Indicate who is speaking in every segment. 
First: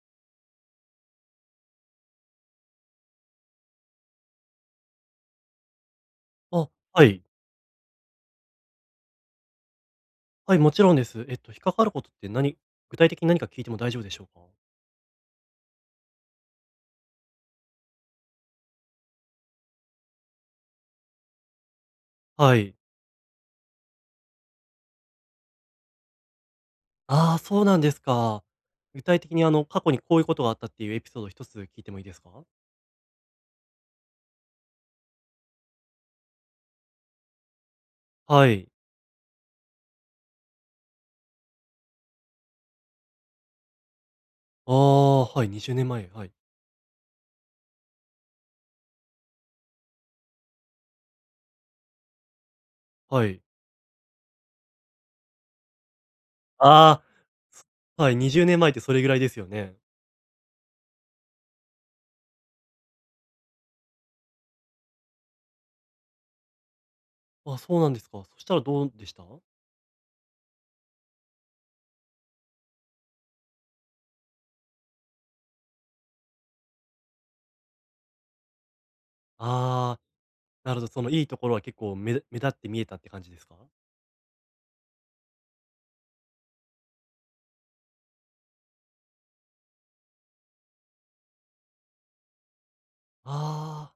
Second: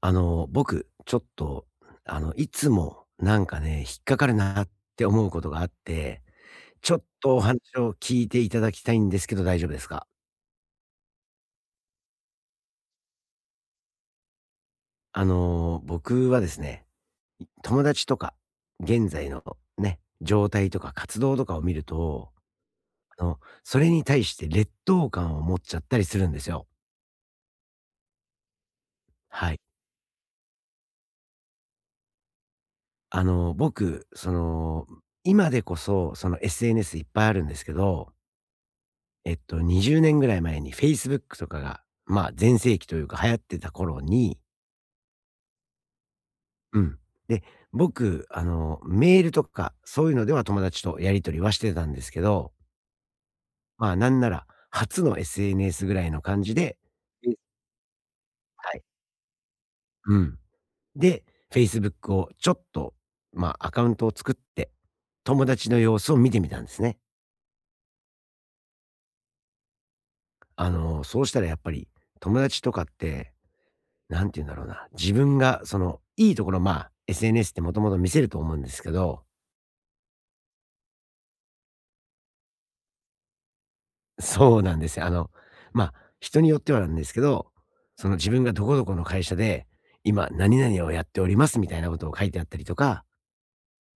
Speaker 1: 僕、ちょっと、あの、いつも、引っかかるなって思うことがあって、
Speaker 2: あ、
Speaker 1: ちょっ
Speaker 2: はい。
Speaker 1: とお話を聞いていただきたいんですけど大丈夫ですか？
Speaker 2: はい、もちろんです。引っかかることって具体的に何か聞いても大丈夫でしょうか？
Speaker 1: 僕はですね、友達とか、現在のね、状態とか活動とかを見ると、
Speaker 2: はい。
Speaker 1: それに対して劣等感を持っちゃったりするんですよ。
Speaker 2: ああ、そうなんですか。具体的に
Speaker 1: はい。
Speaker 2: 過去にこういうことがあったっていうエピソード一つ聞いてもいいですか？
Speaker 1: あの、僕、その、今でこそ、SNS いっぱいあるんですけど、
Speaker 2: はい。
Speaker 1: 20年ぐらい前に Facebook とかが、まあ、全盛期というか流行ってた頃に、
Speaker 2: ああ、はい、20年前、はい。
Speaker 1: うん。で、僕、あの、メールとか、そういうのでは友達とやり取りはしてたんですけど、
Speaker 2: はい。
Speaker 1: まあ、なんなら、初の SNS ぐらいの感じで、
Speaker 2: あ
Speaker 1: え
Speaker 2: あ、はい、20年前
Speaker 1: は
Speaker 2: って
Speaker 1: い。
Speaker 2: それぐらいですよね。
Speaker 1: うん。で、Facebook をちょっと、まあ、アカウントを作って、友達の様子を見てみたんですね。
Speaker 2: あ、そうなんですか。そしたらどうでした？
Speaker 1: そうしたらやっぱり、友達とかって、なんて言うんだろうな、自分がその、いいところ、まあ、SNS ってもともと見せると思うんですけど、
Speaker 2: ああー、なるほど、そのいいところは結構目立って見えたって感じですか？
Speaker 1: そうなんですよ。まあ、人によってはなんですけど、その自分がどこどこの会社で、今何々をやっておりますみたいなことを書いてあったりとか、
Speaker 2: あ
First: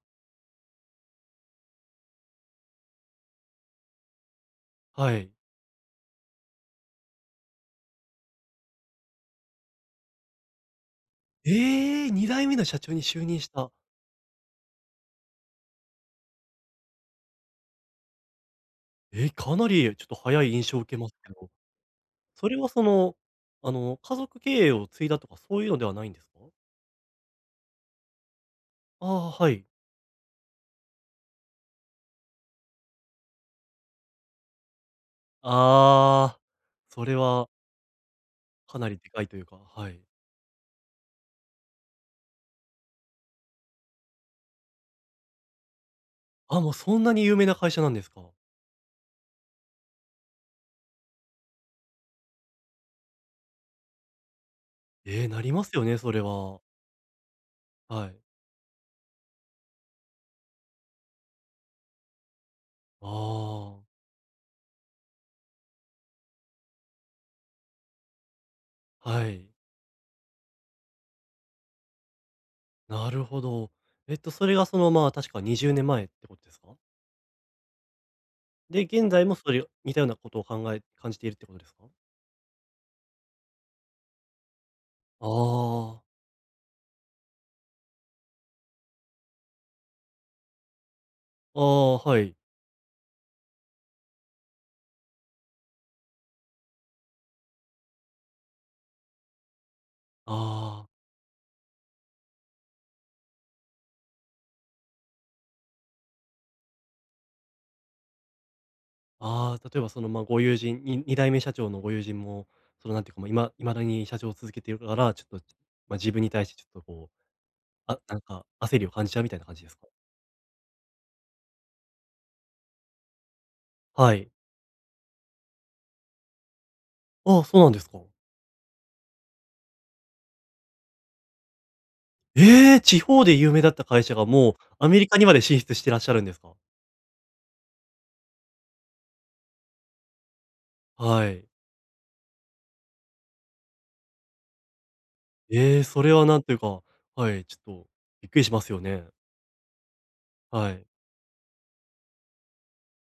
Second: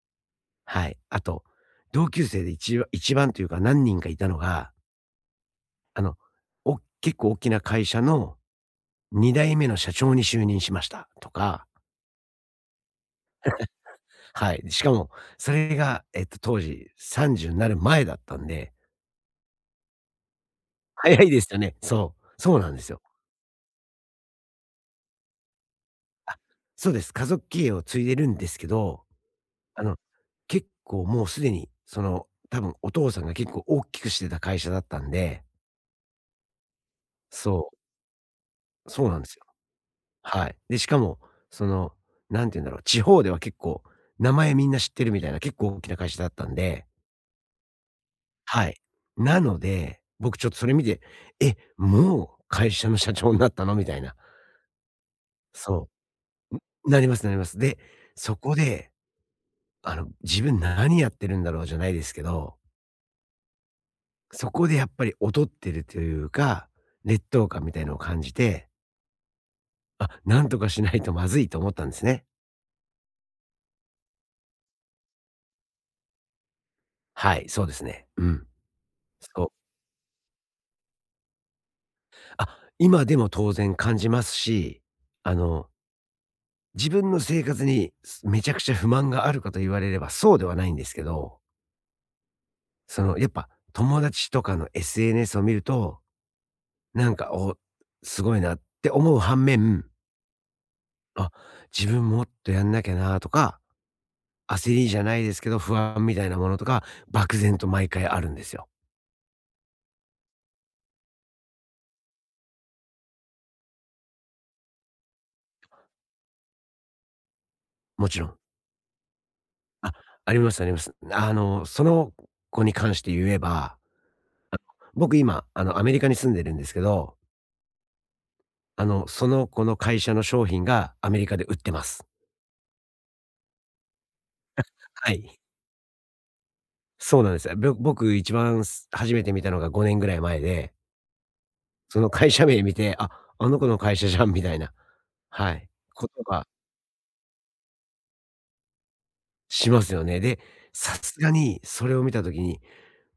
Speaker 1: はい。あと、同級生で一番一番というか何人かいたのが、
Speaker 2: あー、はい。
Speaker 1: あの、お結構大きな会社の2代目の社長に就任しましたとか、
Speaker 2: ええー、2代目の社長に就任した。
Speaker 1: はい。しかも、それが、当時30になる前だったんで、
Speaker 2: え、かなりちょっと早い印象を受けます
Speaker 1: 早い
Speaker 2: け
Speaker 1: です
Speaker 2: ど、
Speaker 1: よね。そう。
Speaker 2: それ
Speaker 1: そう
Speaker 2: は
Speaker 1: なん
Speaker 2: そ
Speaker 1: ですよ。
Speaker 2: の、家族経営を継いだとかそういうのではないんですか？
Speaker 1: そうです。家族経営を継いでるんですけど、
Speaker 2: ああー、はい。
Speaker 1: あの、結構もうすでに、その、多分お父さんが結構大きくしてた会社だったんで、
Speaker 2: ああ、それは
Speaker 1: そ
Speaker 2: かな
Speaker 1: う、
Speaker 2: り
Speaker 1: そう
Speaker 2: で
Speaker 1: なん
Speaker 2: か
Speaker 1: で
Speaker 2: い
Speaker 1: す
Speaker 2: とい
Speaker 1: よ。
Speaker 2: うか、はい。
Speaker 1: はい。で、しかも、その、何て言うんだろう、地方では結構名前みんな知ってるみたいな、結構大きな会社だったん
Speaker 2: あ、もう
Speaker 1: で、
Speaker 2: そんなに有名な会社なんですか？
Speaker 1: はい。なので、僕ちょっとそれ見て、「え、もう会社の社長になったの？」みたいな。
Speaker 2: なりますよ
Speaker 1: そ
Speaker 2: ね、それは。
Speaker 1: う。ん、なりますなります。で、
Speaker 2: はい。
Speaker 1: そこで自分何やってるんだろうじゃないですけど、
Speaker 2: ああ、
Speaker 1: そこでやっぱり劣ってるというか、劣等感みたいのを感じて、
Speaker 2: はい。
Speaker 1: あ、なんとかしないとまずいと思ったんですね。
Speaker 2: なるほど。それがまあ、確か20年前ってことですか？
Speaker 1: はい、そうですね。うん。
Speaker 2: で、現在も
Speaker 1: そう。
Speaker 2: それ似たようなことを感じているってことですか？
Speaker 1: あ、今でも当然感じますし、あの、
Speaker 2: ああ、
Speaker 1: 自分の生活にすめちゃくちゃ不満があるかと言われればそうではないんですけど、
Speaker 2: ああ、はい。
Speaker 1: そのやっぱ友達とかの SNS を見ると、なんか、お、すごいなって思う反面、
Speaker 2: ああ。
Speaker 1: あ、自分もっとやんなきゃなとか、焦りじゃないですけど、不安みたいなものとか、漠然と毎回あるんですよ。
Speaker 2: ああ、例えばまあ、ご友人、に2代目社長のご友人も、なんていうか、まあ、いまだに社長を続けているから、ちょっと、まあ、自分に対してちょっとこう、あ、
Speaker 1: も
Speaker 2: な
Speaker 1: ち
Speaker 2: ん
Speaker 1: ろん。
Speaker 2: か焦りを感じちゃうみたいな感じですか？
Speaker 1: あ、ありますあります。その子に関して言えば、
Speaker 2: はい。
Speaker 1: あ僕今、アメリカに住んでるんですけど、
Speaker 2: ああ、そうなんですか。
Speaker 1: その子の会社の商品がアメリカで売ってます。
Speaker 2: ええ、地方で有名だった会社がもうアメリ
Speaker 1: は
Speaker 2: カにま
Speaker 1: い。
Speaker 2: で進出してらっしゃるんですか？
Speaker 1: そうなんですよ。僕一番初めて見たのが5年ぐらい前で、
Speaker 2: はい。
Speaker 1: その会社名見て、あ、あの子の会社じゃんみたいな、はい、
Speaker 2: ええ、そ
Speaker 1: こ
Speaker 2: れ
Speaker 1: と
Speaker 2: はなん
Speaker 1: が、
Speaker 2: というか、はい、ちょっとびっくりしますよね。
Speaker 1: しますよね。で、
Speaker 2: はい。
Speaker 1: さすがにそれを見た時に、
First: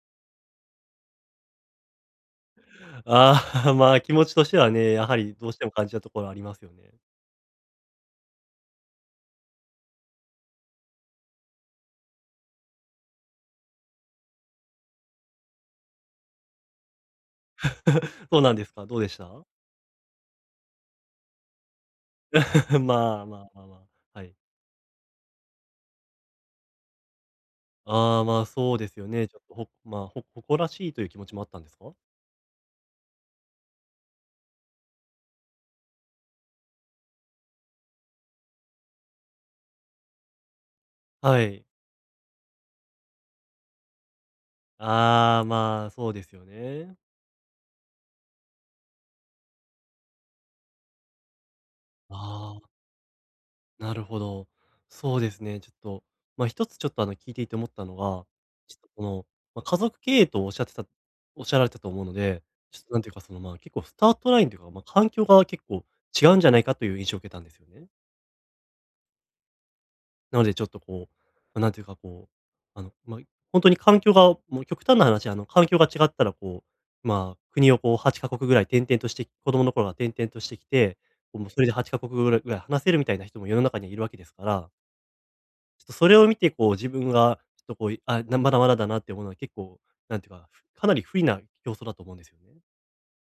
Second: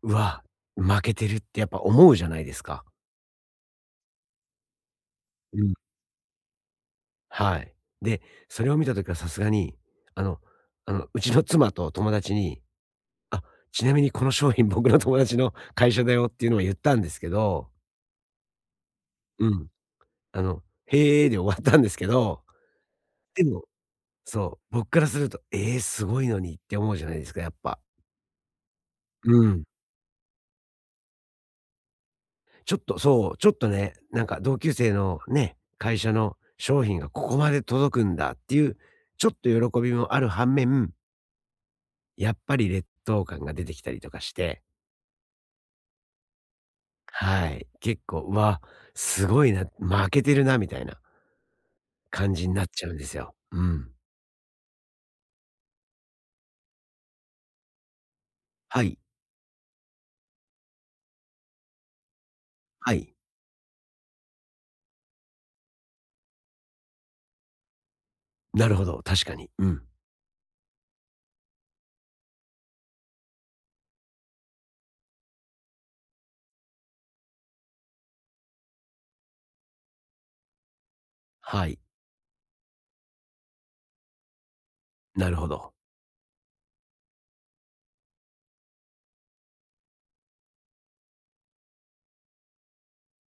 Speaker 1: うわ、負けてるってやっぱ思うじゃないですか。
Speaker 2: ああ、まあ、気持ちとしてはね、やはりどうし
Speaker 1: う
Speaker 2: ても
Speaker 1: ん。
Speaker 2: 感じたところありますよね。
Speaker 1: はい。で、それを見た時はさすがに、あのあの、うちの妻と友達に、あ、ちなみにこの商品僕の友達の会社だよっていうのを言ったんですけど、
Speaker 2: そうなんですか？どうでした？
Speaker 1: うん、へえで終わったんですけど、
Speaker 2: まあまあまあ
Speaker 1: で
Speaker 2: ま
Speaker 1: も、
Speaker 2: あ、はい。
Speaker 1: そう、僕からすると、ええ、すごいのにって思うじゃないですか、やっぱ。
Speaker 2: ああ、まあ、そうですよね。ちょっ
Speaker 1: う
Speaker 2: と、
Speaker 1: ん。
Speaker 2: ほまあ、ほ誇らしいという気持ちもあったんですか？
Speaker 1: ちょっと、そう、ちょっとね、なんか同級生のね、会社の商品がここまで届くんだっていう、ちょっと喜びもある反面、
Speaker 2: はい。
Speaker 1: やっぱり劣等感が出てきたりとかして、
Speaker 2: ああ、まあ、そうですよね。
Speaker 1: はい。結構、うわ、すごいな、負けてるな、みたいな感じに
Speaker 2: ああ、
Speaker 1: なっちゃうんですよ。うん。
Speaker 2: なるほど。そうですね、ちょっと、まあ、一つちょっと、聞いていて思ったのが、ちょっ
Speaker 1: は
Speaker 2: と、
Speaker 1: い。
Speaker 2: この、まあ、家族経営とおっしゃられたと思うので、ちょっ
Speaker 1: は
Speaker 2: と、なんていう
Speaker 1: い。
Speaker 2: か、まあ、結構スタートラインというか、環境が結構違うんじゃないかという印象を受けたんですよね。
Speaker 1: なるほど、確かに。うん。
Speaker 2: なのでちょっとこう、なんていうかこう、まあ、ほんに環境がもう極端な話、環境が違ったらこう、まあ、国をこう8カ国ぐらい転々として子供の頃は転々としてきて、こう、もうそ
Speaker 1: は
Speaker 2: れで
Speaker 1: い。
Speaker 2: 8カ国ぐらい話せるみたいな人も世の中にはいるわけですから、
Speaker 1: なるほど。
Speaker 2: ちょっとそれを見てこう自分がちょっとこう、あ、まだまだだなって思うのは結構、なんていうか、かなり不利な競争だと思うんですよね。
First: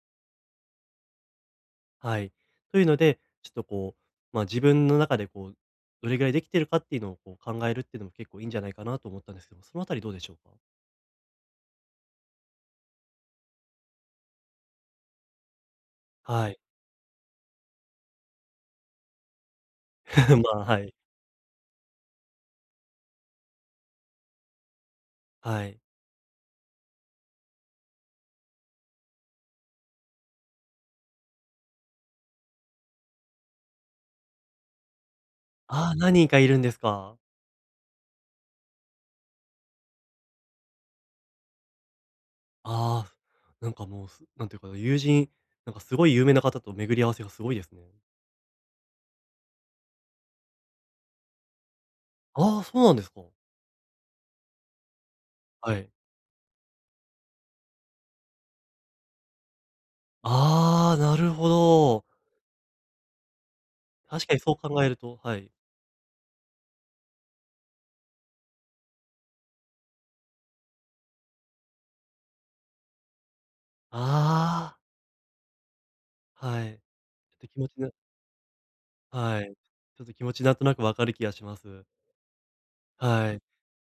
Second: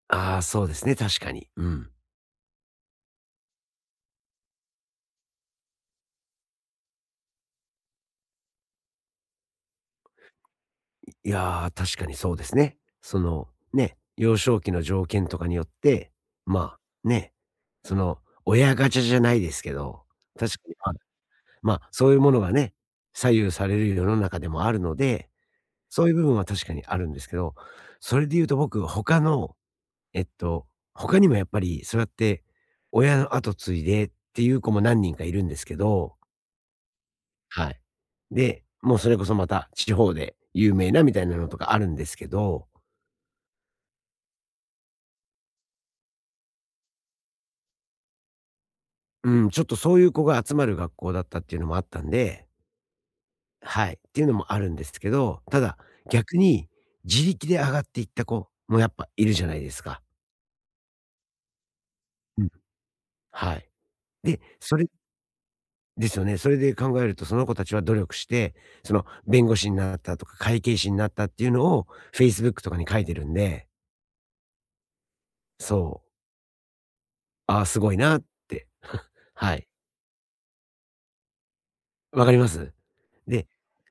Speaker 1: ああ、そうですね、確かに。うん。
Speaker 2: はい。というので、ちょっとこう、まあ、自分の中でこう、どれぐらいできてるかっていうのをこう考えるっていうのも結構いいんじゃないかなと思ったんですけども、そのあたりどうでしょうか？
Speaker 1: いやー、確かにそうですね。その、ね、幼少期の条件とかによって、
Speaker 2: はい。
Speaker 1: まあ、ね、その、親ガチャじゃないですけど、確か
Speaker 2: まあ、
Speaker 1: に、
Speaker 2: はい。
Speaker 1: そういうものがね、左右される世の中でもあるので、
Speaker 2: はい。
Speaker 1: そういう部分は確かにあるんですけど、それで言うと僕、他の、えっと、他にもやっぱりそうやって親の後継いでっていう子も何人かいるんですけ
Speaker 2: ああ、何
Speaker 1: ど、
Speaker 2: 人かいるんですか。
Speaker 1: はい。で、もうそれこそまた地方で有名なみたいなのとかあるんですけど、
Speaker 2: ああー、なんかもう、なんていうかな、なんかすごい有名な方と巡り合わせがすごいですね。
Speaker 1: うん、ちょっとそういう子が集まる学校だったっていうのもあったんで、
Speaker 2: ああ、そうなんですか。
Speaker 1: はい、っていうのもあるんですけど、た
Speaker 2: は
Speaker 1: だ、
Speaker 2: い。
Speaker 1: 逆に自力で上がっていった子もやっぱいるじゃないですか。
Speaker 2: ああ、なるほど。
Speaker 1: うん。はい。
Speaker 2: 確か
Speaker 1: で、
Speaker 2: にそう考えると、はい。
Speaker 1: ですよね。それで考えると、その子たちは努力して、その弁護士になったとか会計士になったっていうのを Facebook とかに書いてるんで、
Speaker 2: あ
Speaker 1: そう、
Speaker 2: あ、はい。ちょっと気
Speaker 1: ああ、
Speaker 2: 持
Speaker 1: す
Speaker 2: ちな
Speaker 1: ごいなって。
Speaker 2: はい。
Speaker 1: はい。
Speaker 2: ちょっと気持ちなんとなくわかる気がします。
Speaker 1: わかります。
Speaker 2: はい。
Speaker 1: で、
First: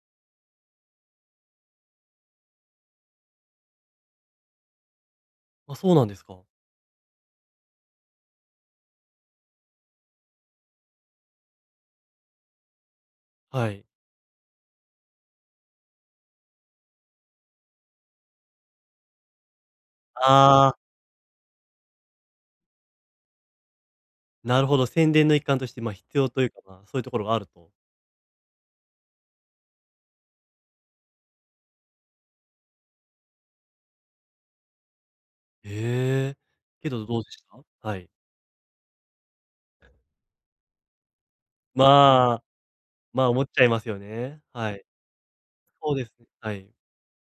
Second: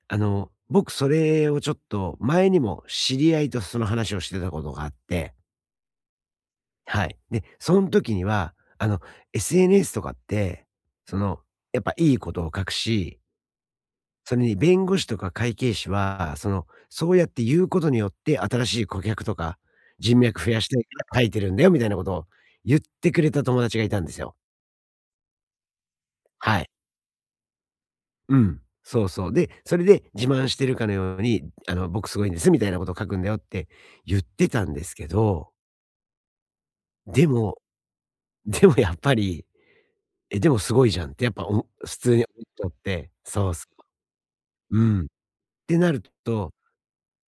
Speaker 1: 僕それをちょっと前にも知り合いとその話をしてたことがあって、
Speaker 2: あ、そうなんですか。
Speaker 1: はい。で、その時には、SNS とかって、その、やっぱいいことを書くし、
Speaker 2: はい。
Speaker 1: それに弁護士とか会計士は、その、そうやって言うことによって、新しい顧客とか、人脈増やし
Speaker 2: ああ、
Speaker 1: たいから書いてるんだよ、みたいなことを言ってくれた友達がいたんですよ。
Speaker 2: なるほど、宣伝の一環として、まあ、必要という
Speaker 1: は
Speaker 2: か、
Speaker 1: い。
Speaker 2: まあ、そういうところがあると。
Speaker 1: うん。そうそう。で、それで自慢してるかのように、僕すごいんです、みたいなことを書くんだよって言ってたんですけど、
Speaker 2: へえ。けどどう
Speaker 1: で
Speaker 2: でし
Speaker 1: も、
Speaker 2: た？はい。
Speaker 1: でもやっぱり、え、でもすごいじゃんってやっぱ普通に思
Speaker 2: まあ、
Speaker 1: っちゃって、
Speaker 2: 思っ
Speaker 1: そう
Speaker 2: ちゃ
Speaker 1: す
Speaker 2: いますよね。は
Speaker 1: う
Speaker 2: い。
Speaker 1: ん。ってな
Speaker 2: そう
Speaker 1: る
Speaker 2: ですね。
Speaker 1: と、
Speaker 2: はい。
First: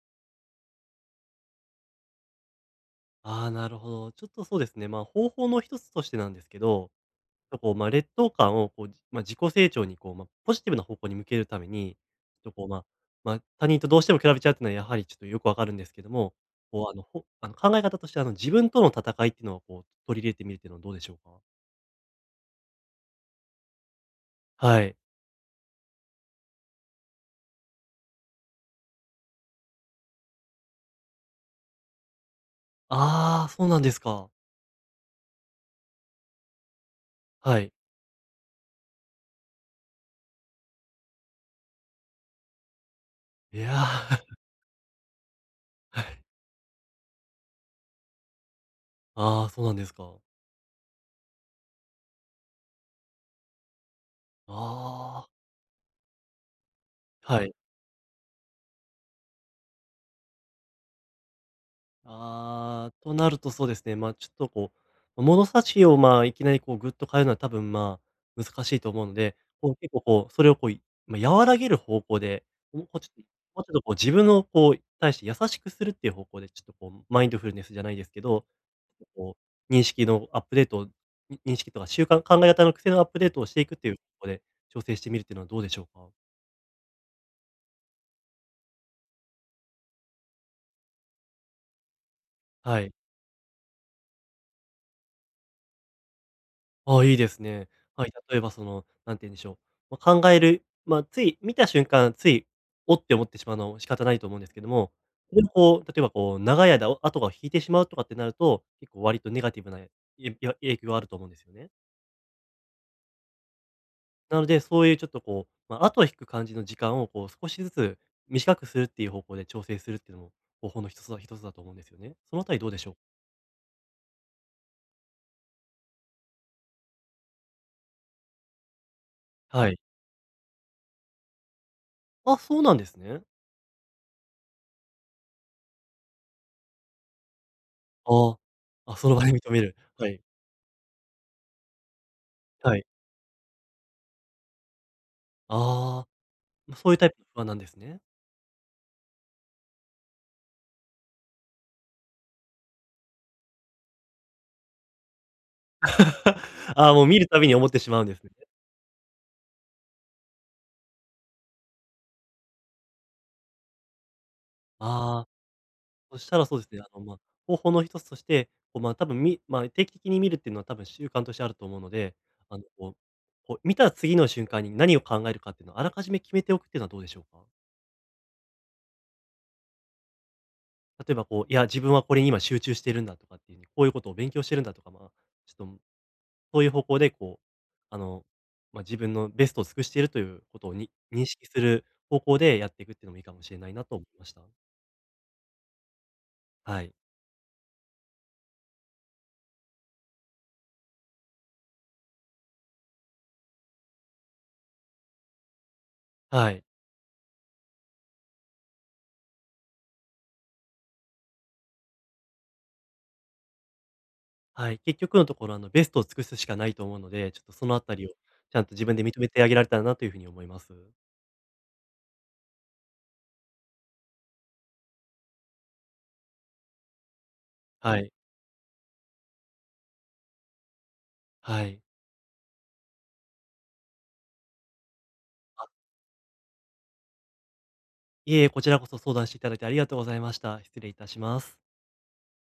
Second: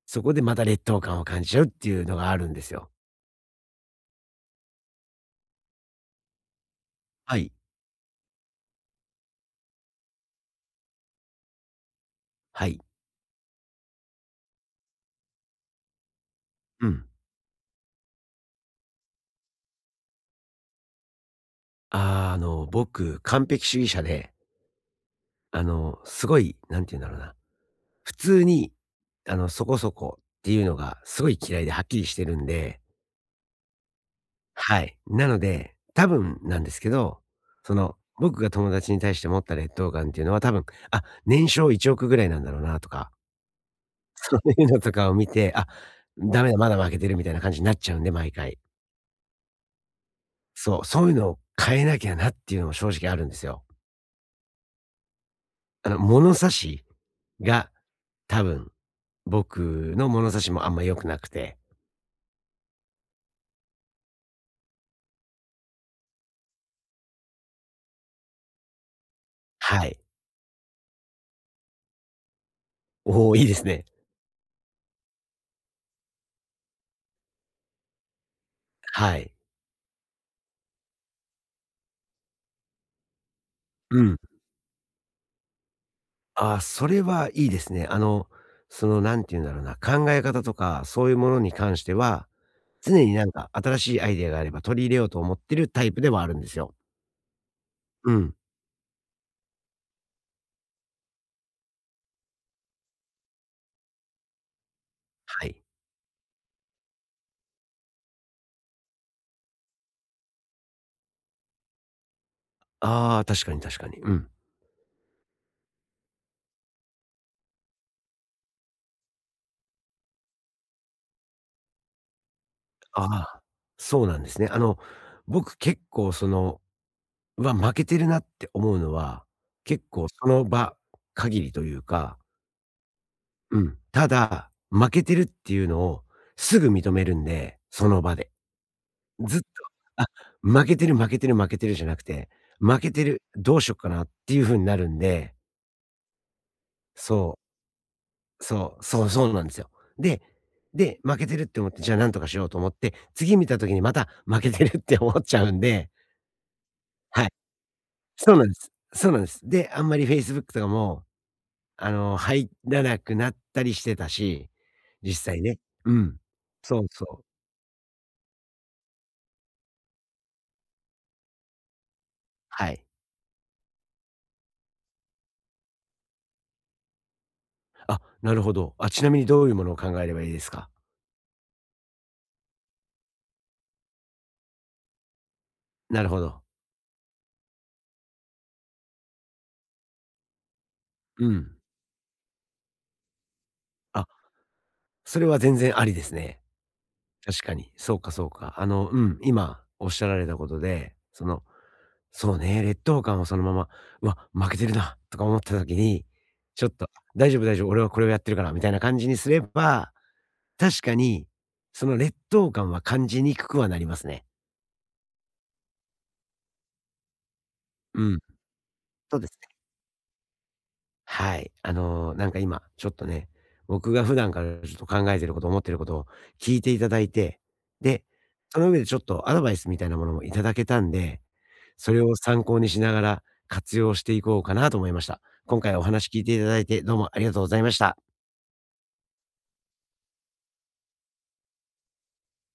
Speaker 1: そこでまた劣等感を感じちゃうっていうのがあるんですよ。
Speaker 2: ああ、なるほど。ちょっとそうですね、方法の一つとしてなんですけど、
Speaker 1: はい。
Speaker 2: こう、まあ、劣等感をこう、まあ、自己成長にこう、まあ、ポジティブな方向に向けるために、ちょっとこ
Speaker 1: は
Speaker 2: う、ま
Speaker 1: い。
Speaker 2: あまあ、他人とどうしても比べちゃうっていうのはやはりちょっとよくわかるんですけども、こ
Speaker 1: う
Speaker 2: う、あの、
Speaker 1: ん。
Speaker 2: ほあの、考え方として、自分との戦いっていうのをこう、取り入れてみるっていうのはどうでしょうか？
Speaker 1: 僕、完璧主義者で、
Speaker 2: はい。
Speaker 1: すごい、なんて言うんだろうな、普通に、そこそこっていうのがすごい嫌いではっきりしてるんで、
Speaker 2: ああ、そうなんですか。
Speaker 1: はい。なので、多分なんですけど、
Speaker 2: はい。
Speaker 1: その、僕が友達に対して持った劣等感っていうのは多分、あ、年商1億ぐらいなんだろうなとか、
Speaker 2: いや、は
Speaker 1: そういうのとかを見て、あ、
Speaker 2: い。
Speaker 1: ダメだ、まだ負けてるみたいな感じになっちゃうんで、毎回。
Speaker 2: ああ、そうなんですか。
Speaker 1: そう、そういうのを変えなきゃなっていうのも正直あるんですよ。
Speaker 2: あ
Speaker 1: 物差し
Speaker 2: あ、はい。
Speaker 1: が多分、僕の物差しもあんま良くなくて。
Speaker 2: ああ、となるとそうですね、まあ、ちょっとこう、物差しを、まあ、いきなりこうぐっと変えるのは多分、まあ、難しいと思うので、こう
Speaker 1: は
Speaker 2: 結
Speaker 1: い。
Speaker 2: 構こう、それをこう、まあ、和らげる方向で、もうこうちょっと
Speaker 1: おお、いいで
Speaker 2: も
Speaker 1: す
Speaker 2: うちょっと
Speaker 1: ね。
Speaker 2: こう自分のこう対して優しくするっていう方向で、ちょっとこうマインドフルネスじゃないですけど、
Speaker 1: はい。
Speaker 2: こう認識のアップデートを、に認識とか習慣考え方の癖のアップデートをしていくっていう
Speaker 1: うん。
Speaker 2: 方向で調整してみるっていうのはどうでしょうか？
Speaker 1: ああ、それはいいですね。なんて言うんだろうな、考え方とか、そういうものに関しては、
Speaker 2: はい。
Speaker 1: 常になんか新しいアイデアがあれば取り入れようと思ってるタイプではあるんですよ。
Speaker 2: ああ、いいですね。は
Speaker 1: う
Speaker 2: い、
Speaker 1: ん。
Speaker 2: 例えばなんて言うんでしょう、まあ、考える、まあ、つい見た瞬間、つい、おって思ってしまうのは仕方ないと思うんですけども、それ
Speaker 1: は
Speaker 2: を
Speaker 1: い。
Speaker 2: こう、例えばこう、長い間、後が引いてしまうとかってなると、結構割とネガティブな、影響があると思うんですよね。
Speaker 1: ああ、確かに確かに。うん。
Speaker 2: なので、そういうちょっとこう、まあ、後を引く感じの時間をこう少しずつ短くするっていう方向で調整するっていうのも、方法の一つだと思うんですよね。そのあたりどうでしょう？
Speaker 1: ああ、そうなんですね。僕結構その、うわ、負けてるなって思うのは、
Speaker 2: はい。
Speaker 1: 結構その場限りというか、
Speaker 2: あ、そうなんですね。
Speaker 1: うん。ただ、負けてるっていうのをすぐ認めるんで、その場で。
Speaker 2: ああ。あ、その場で
Speaker 1: ずっと、
Speaker 2: 認める。
Speaker 1: あ、
Speaker 2: はい。
Speaker 1: 負けてる負けてる負けてるじゃなくて、
Speaker 2: は
Speaker 1: 負
Speaker 2: い。
Speaker 1: けてる、どうしよっかなっていう風になるんで、
Speaker 2: ああ。ま、そういうタイプの
Speaker 1: そ
Speaker 2: 不安なんですね。
Speaker 1: そうそうなんですよ。で、で、負けてるって思って、じゃあ何とかしようと思って、次見た時にまた負けてるって思っちゃうんで、
Speaker 2: ああ、もう見
Speaker 1: はい。
Speaker 2: るたびに思ってしまうんですね。
Speaker 1: そうなんです。そうなんです。で、あんまり Facebook とかも、入らなくなったりしてたし、実
Speaker 2: ああ、
Speaker 1: 際ね。うん。
Speaker 2: そしたらそうです
Speaker 1: そ
Speaker 2: ね、
Speaker 1: うそ
Speaker 2: まあ、
Speaker 1: う。
Speaker 2: 方法の一つとして、こう、まあ、多分まあ、定期的に見るっていうのは多分習慣としてあると思うので、あの、
Speaker 1: はい。
Speaker 2: こうこう見た次の瞬間に何を考えるかっていうのをあらかじめ決めておくっていうのはどうでしょうか？
Speaker 1: あ、なるほど。あ、ちなみにどういうものを考えればいいですか？
Speaker 2: 例えばこう、いや、自分はこれに今集中してるんだとかっていうふうに、こういうことを勉強してるんだとか、まあ、ちょっと
Speaker 1: なるほど。
Speaker 2: そういう方向でこう、あの、まあ、自分のベストを尽くしているということに認
Speaker 1: う
Speaker 2: 識
Speaker 1: ん。
Speaker 2: する方向でやっていくっていうのもいいかもしれないなと思
Speaker 1: あ、
Speaker 2: いました。
Speaker 1: それは全然ありですね。
Speaker 2: はい。
Speaker 1: 確かに。そうかそうか。今おっしゃられたことで、その、そうね、劣等感をそのまま、「うわ、負けてるな」とか思った時に、
Speaker 2: はい。
Speaker 1: ちょっと、「大丈夫大丈夫、俺はこれをやってるから」みたいな感じにすれば確かに、その劣等感は感じにくくはなりますね。
Speaker 2: はい。結局のところ、ベストを尽くすしかないと思うので、ちょっとそのあた
Speaker 1: う
Speaker 2: りを
Speaker 1: ん。
Speaker 2: ちゃんと自分で
Speaker 1: そう
Speaker 2: 認
Speaker 1: で
Speaker 2: め
Speaker 1: す
Speaker 2: てあ
Speaker 1: ね。
Speaker 2: げられたらなというふうに思います。
Speaker 1: はい。なんか今、ちょっとね、僕が普段からちょっと考えてること、思ってることを聞いていただいて、
Speaker 2: は
Speaker 1: で、
Speaker 2: い。
Speaker 1: その上でちょっとアドバイスみたいなものもいただけたんで、
Speaker 2: はい。
Speaker 1: それを参考にしながら活用していこうかなと思いました。今
Speaker 2: あ、
Speaker 1: 回お話聞いていただいてどうもありがとうございました。
Speaker 2: いえいえ、こちらこそ相談していただいてありがとうございました。失礼いたします。